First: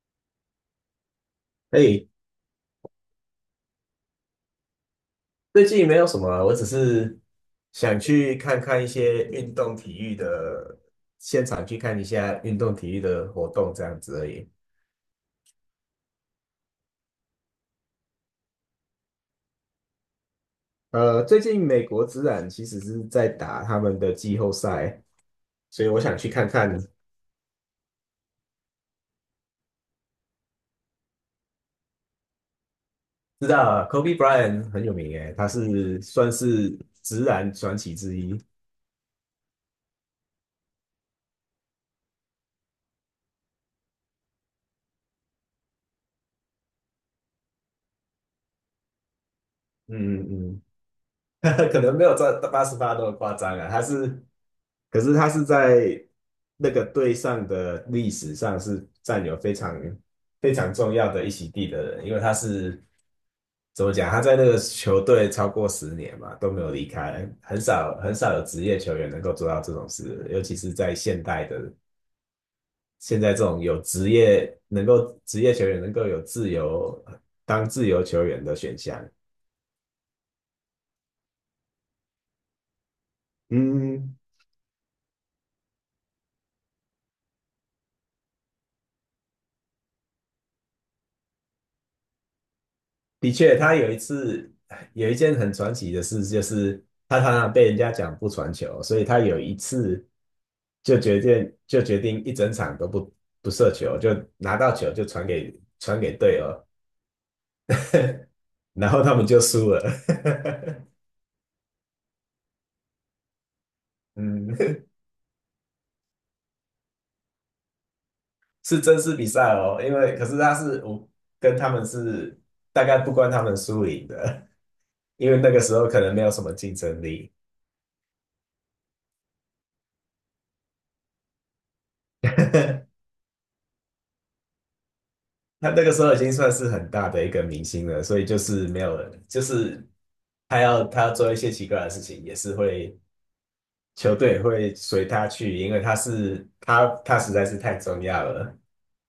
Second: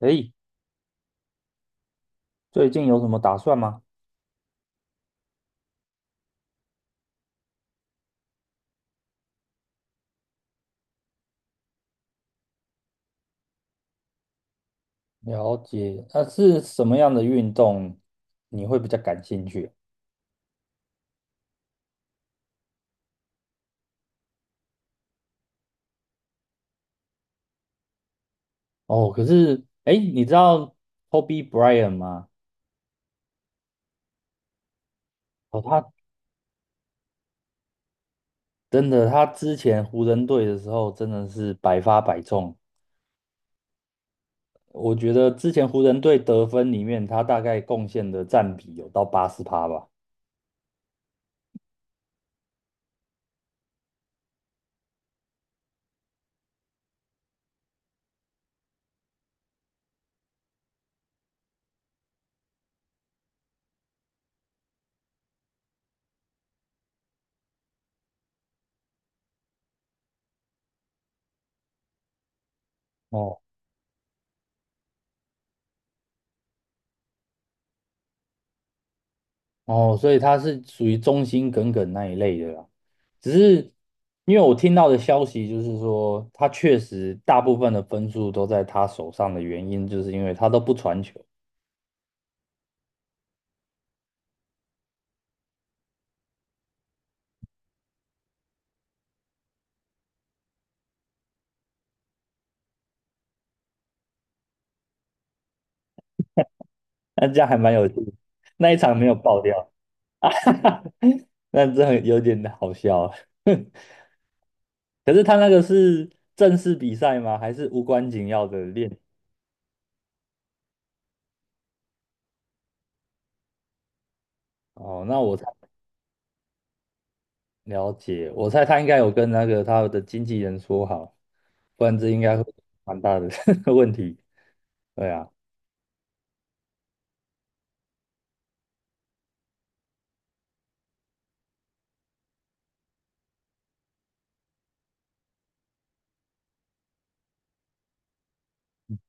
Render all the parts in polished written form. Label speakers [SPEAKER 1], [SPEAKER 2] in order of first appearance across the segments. [SPEAKER 1] 诶，
[SPEAKER 2] 哎，
[SPEAKER 1] 最近有什么打算吗？
[SPEAKER 2] 最近没有什么啊，我只是想去看看一些运动体育的现场，去看一下运动体育的活动这样子而已。
[SPEAKER 1] 了解，那，是什么样的运动你会比较感兴趣？
[SPEAKER 2] 最近美国职篮其实是在打他们的季后赛，所以我想去看看。
[SPEAKER 1] 哦，可是，诶，你知道 Kobe Bryant 吗？
[SPEAKER 2] 知道啊， Kobe Bryant 很有名诶，他
[SPEAKER 1] 哦，他
[SPEAKER 2] 是算是职篮传奇之一。
[SPEAKER 1] 真的，他之前湖人队的时候真的是百发百中。我觉得之前湖人队得分里面，他大概贡献的占比有到80%吧。
[SPEAKER 2] 嗯嗯。嗯，可能没有这88那么夸张啊，可是他是在那个队上的历史上是占有非常非常重要的一席地的人，因为他是怎么讲？他在那个球队超过10年嘛，都没有离开，很少很少有职业球员能够做到这种事，尤其是在现代的现在
[SPEAKER 1] 哦，
[SPEAKER 2] 这种有职业能够职业球员能够有自由当自由球员的选项。
[SPEAKER 1] 哦，所以他是属于忠心耿耿那一类的啦。只是
[SPEAKER 2] 嗯，
[SPEAKER 1] 因为我听到的消息就是说，他确实大部分的分数都在他手上的原因，就是因为他都不传球。
[SPEAKER 2] 的确，他有一次有一件很传奇的事，就是他常常被人家讲不传球，所以他有一次就决定一整场都不射球，就拿到球就传给队友，
[SPEAKER 1] 那这样还蛮有趣的，那一
[SPEAKER 2] 然
[SPEAKER 1] 场
[SPEAKER 2] 后
[SPEAKER 1] 没有
[SPEAKER 2] 他们
[SPEAKER 1] 爆
[SPEAKER 2] 就输
[SPEAKER 1] 掉。
[SPEAKER 2] 了。
[SPEAKER 1] 那这很有点好笑啊。
[SPEAKER 2] 嗯，
[SPEAKER 1] 可是他那个是正式比赛吗？还是无关紧要的
[SPEAKER 2] 是
[SPEAKER 1] 练习？
[SPEAKER 2] 真实比赛哦，因为可是他是我跟他们是大概不关他们输赢的，
[SPEAKER 1] 哦，那
[SPEAKER 2] 因
[SPEAKER 1] 我
[SPEAKER 2] 为
[SPEAKER 1] 才。
[SPEAKER 2] 那个时候可能没有什么竞争力。
[SPEAKER 1] 了解，我猜他应该有跟那个他的经纪人说好，不然这应该会 蛮大的 问题。对啊，
[SPEAKER 2] 他那个时候已经算是很大的一个明星了，所以就是没有人，就是他要做一些奇怪的事情，也是会球队会随他去，因为他实在是太重要了。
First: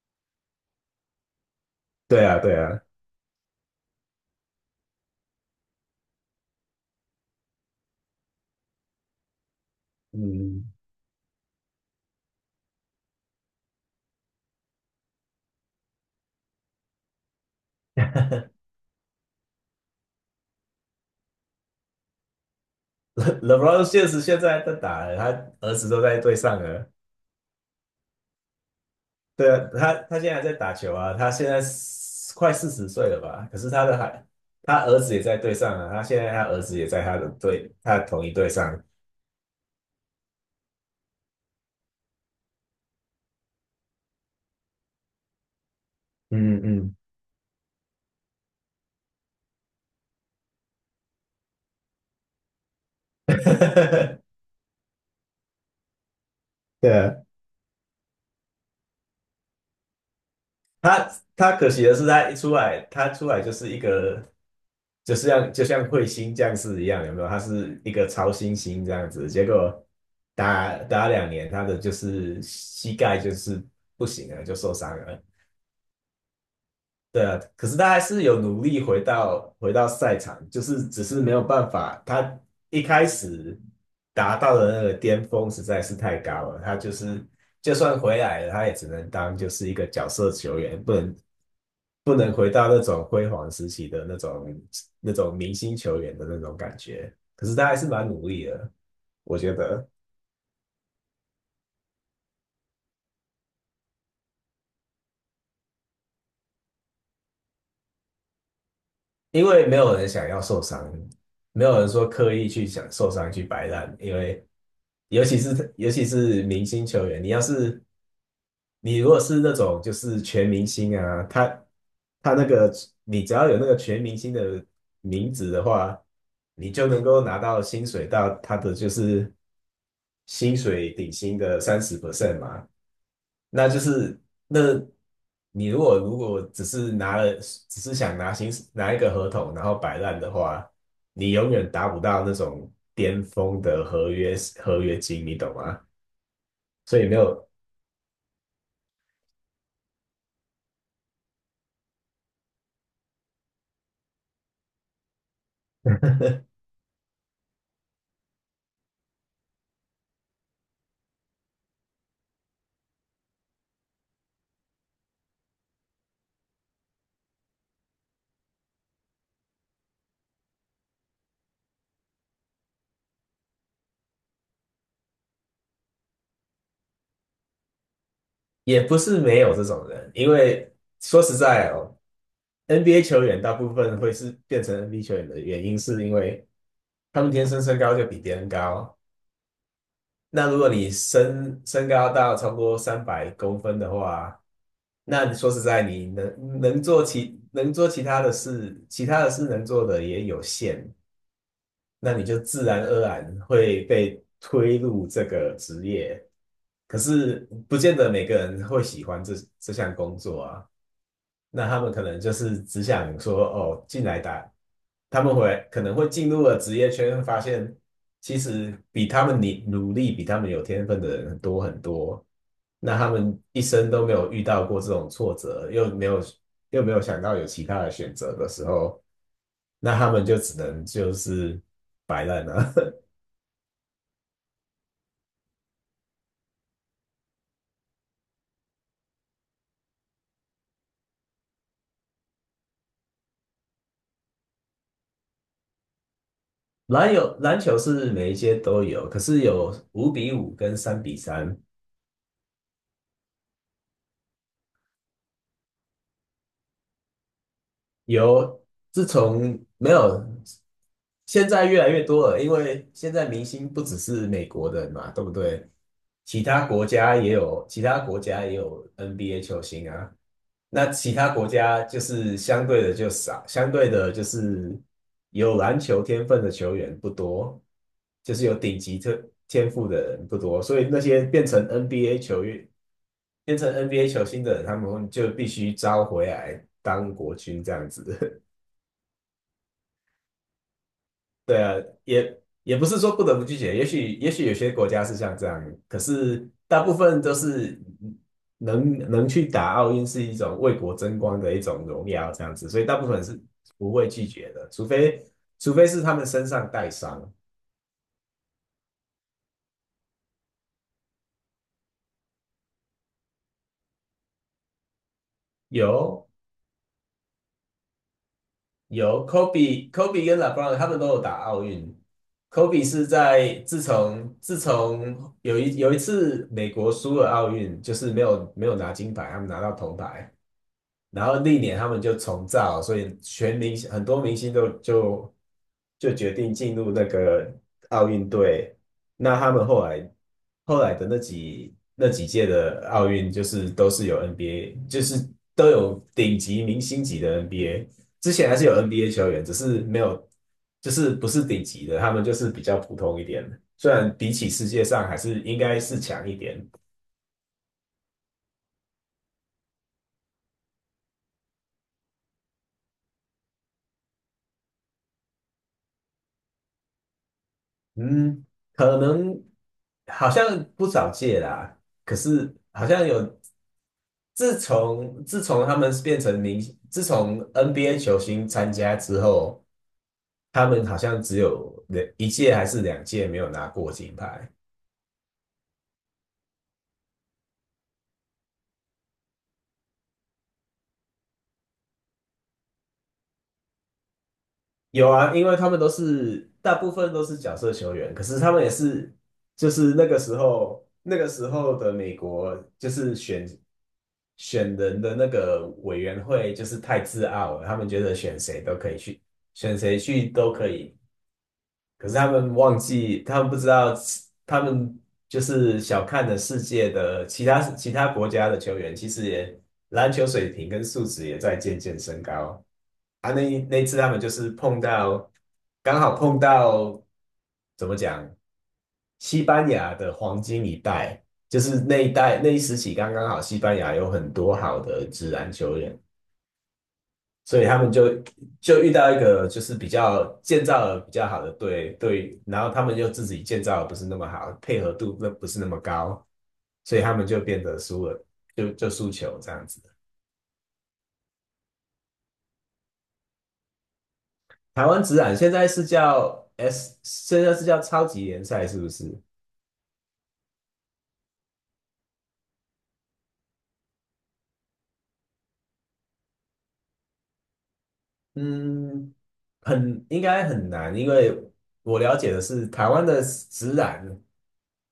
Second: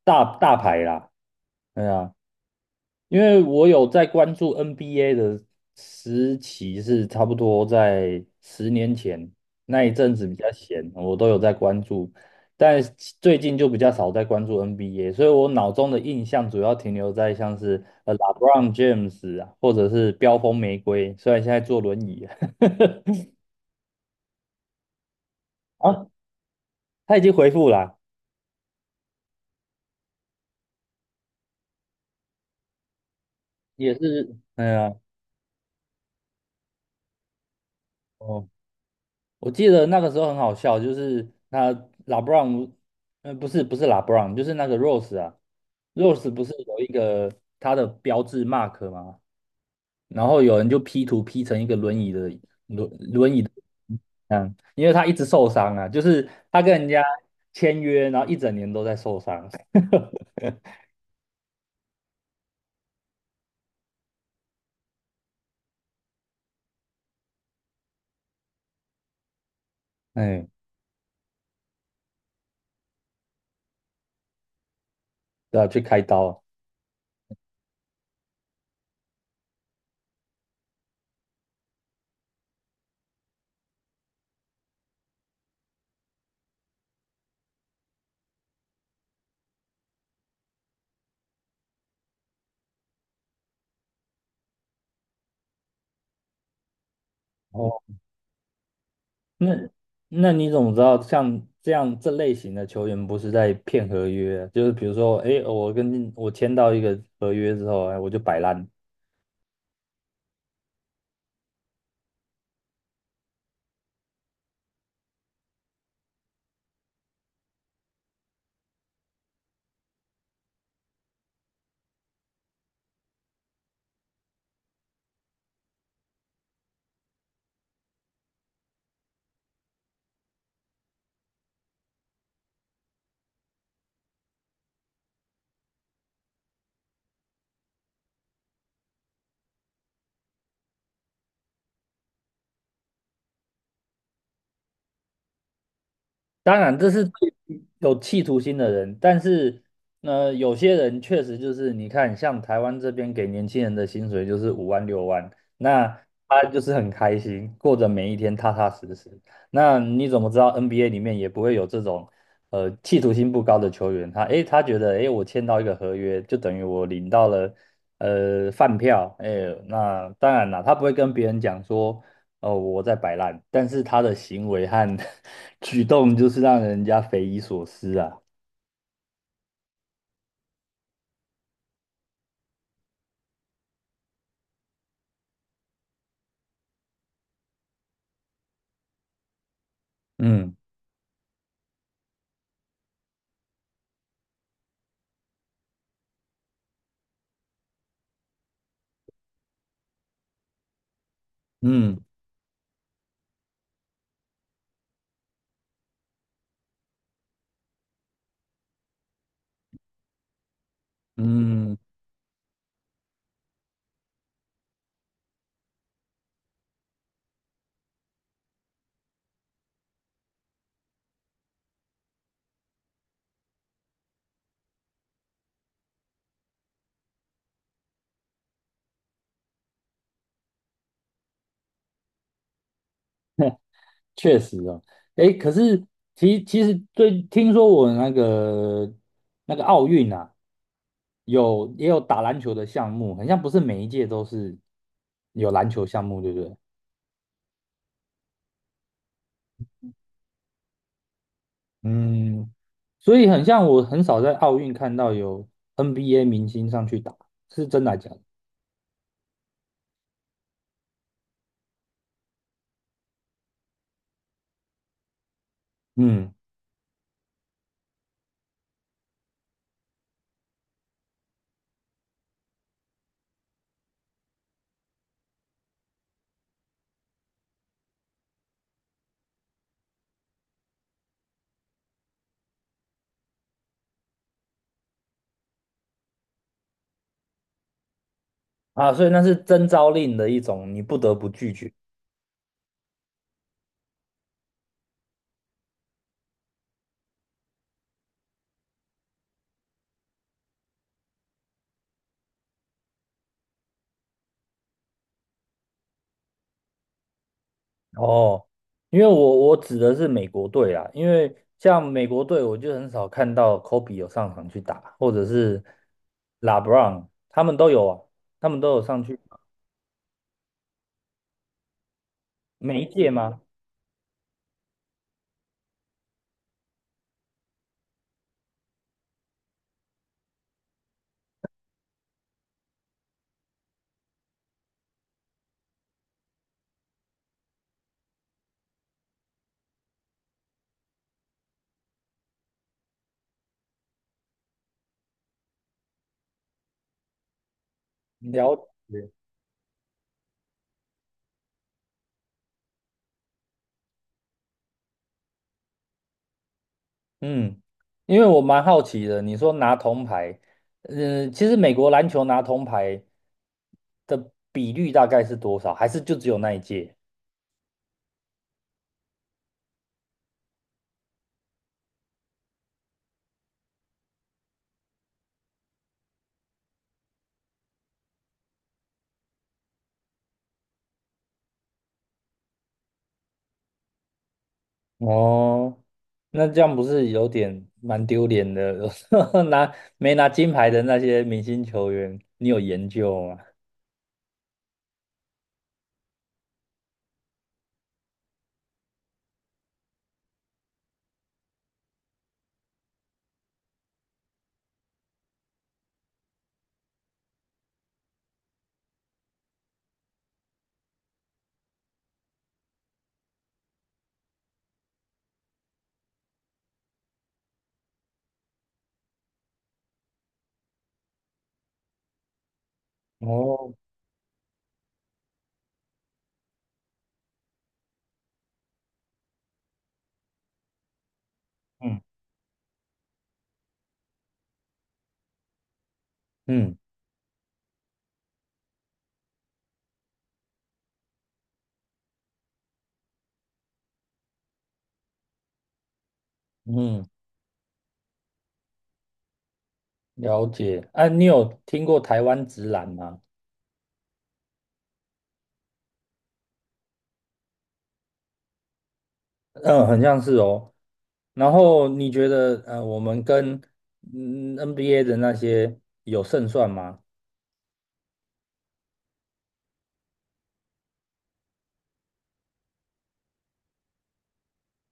[SPEAKER 1] 大大牌啦，对啊，
[SPEAKER 2] 对啊，对啊。
[SPEAKER 1] 因为我有在关注 NBA 的时期是差不多在10年前，那一阵子比较
[SPEAKER 2] 嗯
[SPEAKER 1] 闲，我都有在关注，但是最近就比较少在关注 NBA,所以我脑中的印象主要停留在像是LeBron James 啊，或者是飙风玫瑰，虽然现在坐轮椅。
[SPEAKER 2] ，LeBron 确实现在在打了，他儿 子都
[SPEAKER 1] 啊，
[SPEAKER 2] 在队上了。
[SPEAKER 1] 他已经回复啦，
[SPEAKER 2] 对啊，他现在还在打球啊，他现在是快40岁了吧？可是他
[SPEAKER 1] 也
[SPEAKER 2] 的孩，
[SPEAKER 1] 是，哎
[SPEAKER 2] 他
[SPEAKER 1] 呀，
[SPEAKER 2] 儿子也在队上啊，他现在他儿子也在他的队，他的同一
[SPEAKER 1] 哦，
[SPEAKER 2] 队上。
[SPEAKER 1] 我记得那个时候很好笑，就是他拉布朗，呃，不是拉布朗，就是那个 Rose 啊，Rose 不是
[SPEAKER 2] 嗯
[SPEAKER 1] 有一
[SPEAKER 2] 嗯，
[SPEAKER 1] 个他的标志 mark 吗？然后有人就 P 图 P 成一个轮椅的，轮椅的。 嗯，因为他一直受伤啊，就是他跟人
[SPEAKER 2] 对
[SPEAKER 1] 家
[SPEAKER 2] 啊。
[SPEAKER 1] 签约，然后一整年都在受伤。
[SPEAKER 2] 他可惜的是，他出来就是一个，就是像就像彗星降世一样，有没有？他是一个超新星这样子，结果
[SPEAKER 1] 哎，
[SPEAKER 2] 打2年，他的就是膝盖就是不行了，就受伤了。
[SPEAKER 1] 对啊，去开刀，
[SPEAKER 2] 对啊，可是他还是有努力回到赛场，就是只是没有办法，他一开始达到的那个巅峰实在是太高了，他就是就算回来了，他也只能当就是一个角色球员，不能回到那种辉煌时期的那种明星球员的那种感觉。可是
[SPEAKER 1] 然
[SPEAKER 2] 他还
[SPEAKER 1] 后
[SPEAKER 2] 是蛮努力的，我觉
[SPEAKER 1] 那
[SPEAKER 2] 得。
[SPEAKER 1] 那你怎么知道像这样这类型的球员不是在骗合约啊？就是比如说，哎，我跟我签到一个合约之后，哎，我就摆烂。
[SPEAKER 2] 因为没有人想要受伤，没有人说刻意去想受伤去摆烂，因为尤其是明星球员，你如果是那种就是全明星啊，他那个你只要有那个全明星的名字的话，你就能够拿到薪水到他的就是薪水底薪的30% 嘛。那就是那你如果只是想拿一个合同然后摆烂的话，你永远达不到那种巅峰的合约金，你懂吗？
[SPEAKER 1] 当然，这
[SPEAKER 2] 所
[SPEAKER 1] 是
[SPEAKER 2] 以
[SPEAKER 1] 对
[SPEAKER 2] 没有
[SPEAKER 1] 有企图心的人，但是呢，有些人确实就是你看，像台湾这边给年轻人的薪水就是5万6万，那他就是很开心，过着每一天踏踏实实。那你怎么知道 NBA 里面也不会有这种企图心不高的球员？他诶，他觉得诶，我签到一个合约，就等于我领到了饭票，诶，那当然啦，他不会跟别人讲说，哦，我在摆烂，但是他的行为和 举动就是让人家匪夷所思啊。
[SPEAKER 2] 也不是没有这种人，因为说实在哦，NBA 球员大部分会是变成 NBA 球员的原因，是因为他们天生身高就比别人高。那
[SPEAKER 1] 嗯
[SPEAKER 2] 如果你身高到超过300公分的话，那你说实在，你能做其他的事，能做的也有限。
[SPEAKER 1] 嗯
[SPEAKER 2] 那你就自然而然会被推入这个职业。可是不见得每个人会喜欢这项工作啊。那
[SPEAKER 1] 嗯，
[SPEAKER 2] 他们可能就是只想说，哦，进来打，他们会可能会进入了职业圈，发现其实比他们努力、比他们有天分的人多很多。那他们一生都没有遇到过这种挫折，又没有想到有其他的选择的时候，那他们就只能就是摆烂了。
[SPEAKER 1] 确实哦。诶，可是其实最听说我那个那个奥运啊，有也有打篮球的项目，好像不是每一届都是有篮球项目，对不对？
[SPEAKER 2] 有篮球是每一届都有，可是有5比5跟3比3。
[SPEAKER 1] 嗯，所以很像我很少在奥运看到有 NBA 明星上去打，是真的还假的？
[SPEAKER 2] 有自从没有，现在越来越多了，因为现在明星不只是美国人嘛，对不对？
[SPEAKER 1] 嗯。
[SPEAKER 2] 其他国家也有，其他国家也有 NBA 球星啊。那其他国家就是相对的就少，相对的就是有篮球天分的球员不多，就是有顶级天赋的人不多，所以那些变成 NBA 球员、变成 NBA 球星的人，他们就必须招回来当国军这样子。
[SPEAKER 1] 啊，所以那是征召令的一种，你不得不拒
[SPEAKER 2] 对
[SPEAKER 1] 绝。
[SPEAKER 2] 啊，也也不是说不得不拒绝，也许有些国家是像这样，可是大部分都是能去打奥运是一种为国争光的一种荣耀这样子，所以大部分是不会拒绝的，除非是他们身上带伤。
[SPEAKER 1] 哦，因为我指的是美国队啦，因为像美国队，我就很少看到 Kobe 有上场去打，或者是
[SPEAKER 2] 有
[SPEAKER 1] LeBron,他们都有啊，他们都有上去。
[SPEAKER 2] 有，Kobe 跟 LeBron 他们都有打奥运。
[SPEAKER 1] 每
[SPEAKER 2] Kobe
[SPEAKER 1] 一
[SPEAKER 2] 是
[SPEAKER 1] 届吗？
[SPEAKER 2] 在自从有一次美国输了奥运，就是没有拿金牌，他们拿到铜牌。然后历年他们就重造，所以全明星很多明星都就就决定进入那个奥运队。那他们后来的那几届的奥运，就是都是有 NBA，就是都有顶级明星级的 NBA。之前
[SPEAKER 1] 了
[SPEAKER 2] 还是有
[SPEAKER 1] 解。
[SPEAKER 2] NBA 球员，只是没有，就是不是顶级的，他们就是比较普通一点。虽然比起世界上还是应该是强一点。
[SPEAKER 1] 嗯，因为我蛮好奇的，你说拿铜牌。嗯，其实美国篮球拿铜牌的比率大概是多少？还是就只有那一届？
[SPEAKER 2] 嗯，可能好像不少届啦，可是好像有，自从他们变成明星自从 NBA 球星参加之后，他们好像只有两一届还是两届没有拿过金牌。
[SPEAKER 1] 哦，那这样不是有点蛮丢脸的？拿没拿金牌的那些明星球员，你有研究吗？
[SPEAKER 2] 有啊，因为他们都是大部分都是角色球员，可是他们也是就是那个时候的美国就是选人的那个委员会就是太自傲了，他们觉得选谁都可以去，选谁去都可以。可是他们忘记，他们不知道，他们就是小看了世界的其他国家的球员，其实也篮球水平跟素质也在渐渐升高。啊，
[SPEAKER 1] 哦。
[SPEAKER 2] 那一次他们就是碰到，刚好碰到怎么讲，西班牙的黄金一代，就是
[SPEAKER 1] 嗯
[SPEAKER 2] 那一时期刚刚好，西班牙有很多好的职篮球员，
[SPEAKER 1] 嗯
[SPEAKER 2] 所以他们就就遇到一个就是比较建造的比较好的队，然后他们就自己建造的不是那么好，配合度那不是那么高，所以
[SPEAKER 1] 嗯，
[SPEAKER 2] 他们就变得输了，就输球这样子。
[SPEAKER 1] 了解。啊，你有听过台湾直篮吗？
[SPEAKER 2] 台湾职篮现在是叫 S，现在是叫超级联赛是不是？
[SPEAKER 1] 嗯，很像是哦。然后你觉得，我们跟嗯 NBA 的那些有胜算吗？
[SPEAKER 2] 嗯，很应该很难，因为我了解的是台湾的职篮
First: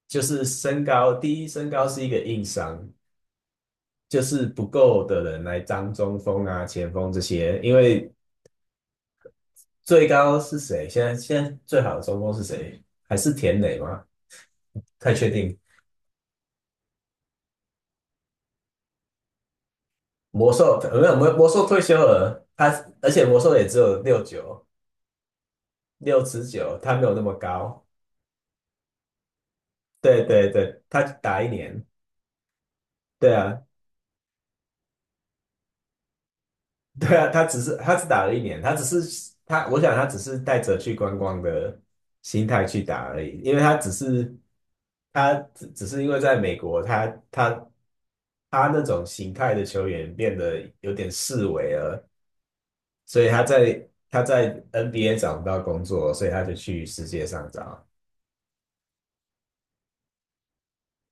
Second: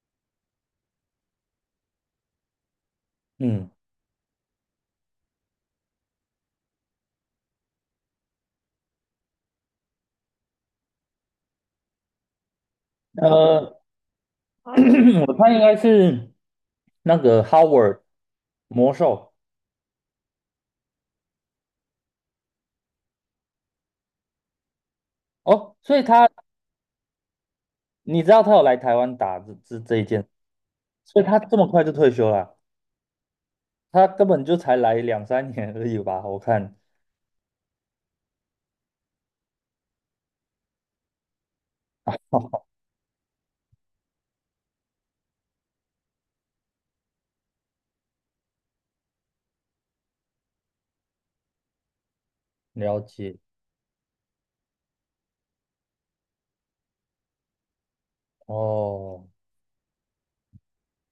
[SPEAKER 2] 就是身高，第一身高是一个硬伤，
[SPEAKER 1] 嗯。
[SPEAKER 2] 就是不够的人来当中锋啊、前锋这些，因为最高是谁？现在最好的中锋是谁？还是田磊
[SPEAKER 1] 呃，
[SPEAKER 2] 吗？太 确
[SPEAKER 1] 我猜
[SPEAKER 2] 定。
[SPEAKER 1] 应该是那个 Howard 魔兽。
[SPEAKER 2] 魔兽呃没有魔兽退休了，他而且魔兽也只有
[SPEAKER 1] 哦，所以
[SPEAKER 2] 六
[SPEAKER 1] 他
[SPEAKER 2] 十九，他没有那么高。
[SPEAKER 1] 你知道他有来台湾打这一
[SPEAKER 2] 对
[SPEAKER 1] 件，
[SPEAKER 2] 对对，他
[SPEAKER 1] 所以他
[SPEAKER 2] 打一
[SPEAKER 1] 这么快
[SPEAKER 2] 年。
[SPEAKER 1] 就退休了，
[SPEAKER 2] 对啊，
[SPEAKER 1] 他根本就才来两三年而已吧？我看
[SPEAKER 2] 对啊，他只打了一年，他只是他，我想他只是带着去观光的心态去打而已，因为他只是只是因为在美国，他那种形态的球员变得有点式微了，
[SPEAKER 1] 了
[SPEAKER 2] 所以
[SPEAKER 1] 解
[SPEAKER 2] 他在 NBA 找不到工作，所以他就去世界上找。
[SPEAKER 1] 哦。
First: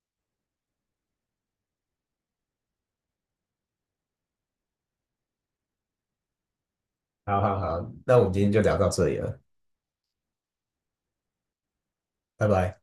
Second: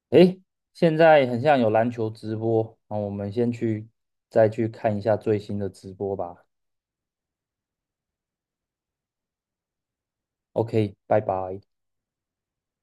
[SPEAKER 1] 诶，现在很像有篮球直播，那我们先去再去看一下最新的直播吧。
[SPEAKER 2] 好好好，那我们今天就聊到这里了。
[SPEAKER 1] OK,拜拜。
[SPEAKER 2] 拜拜。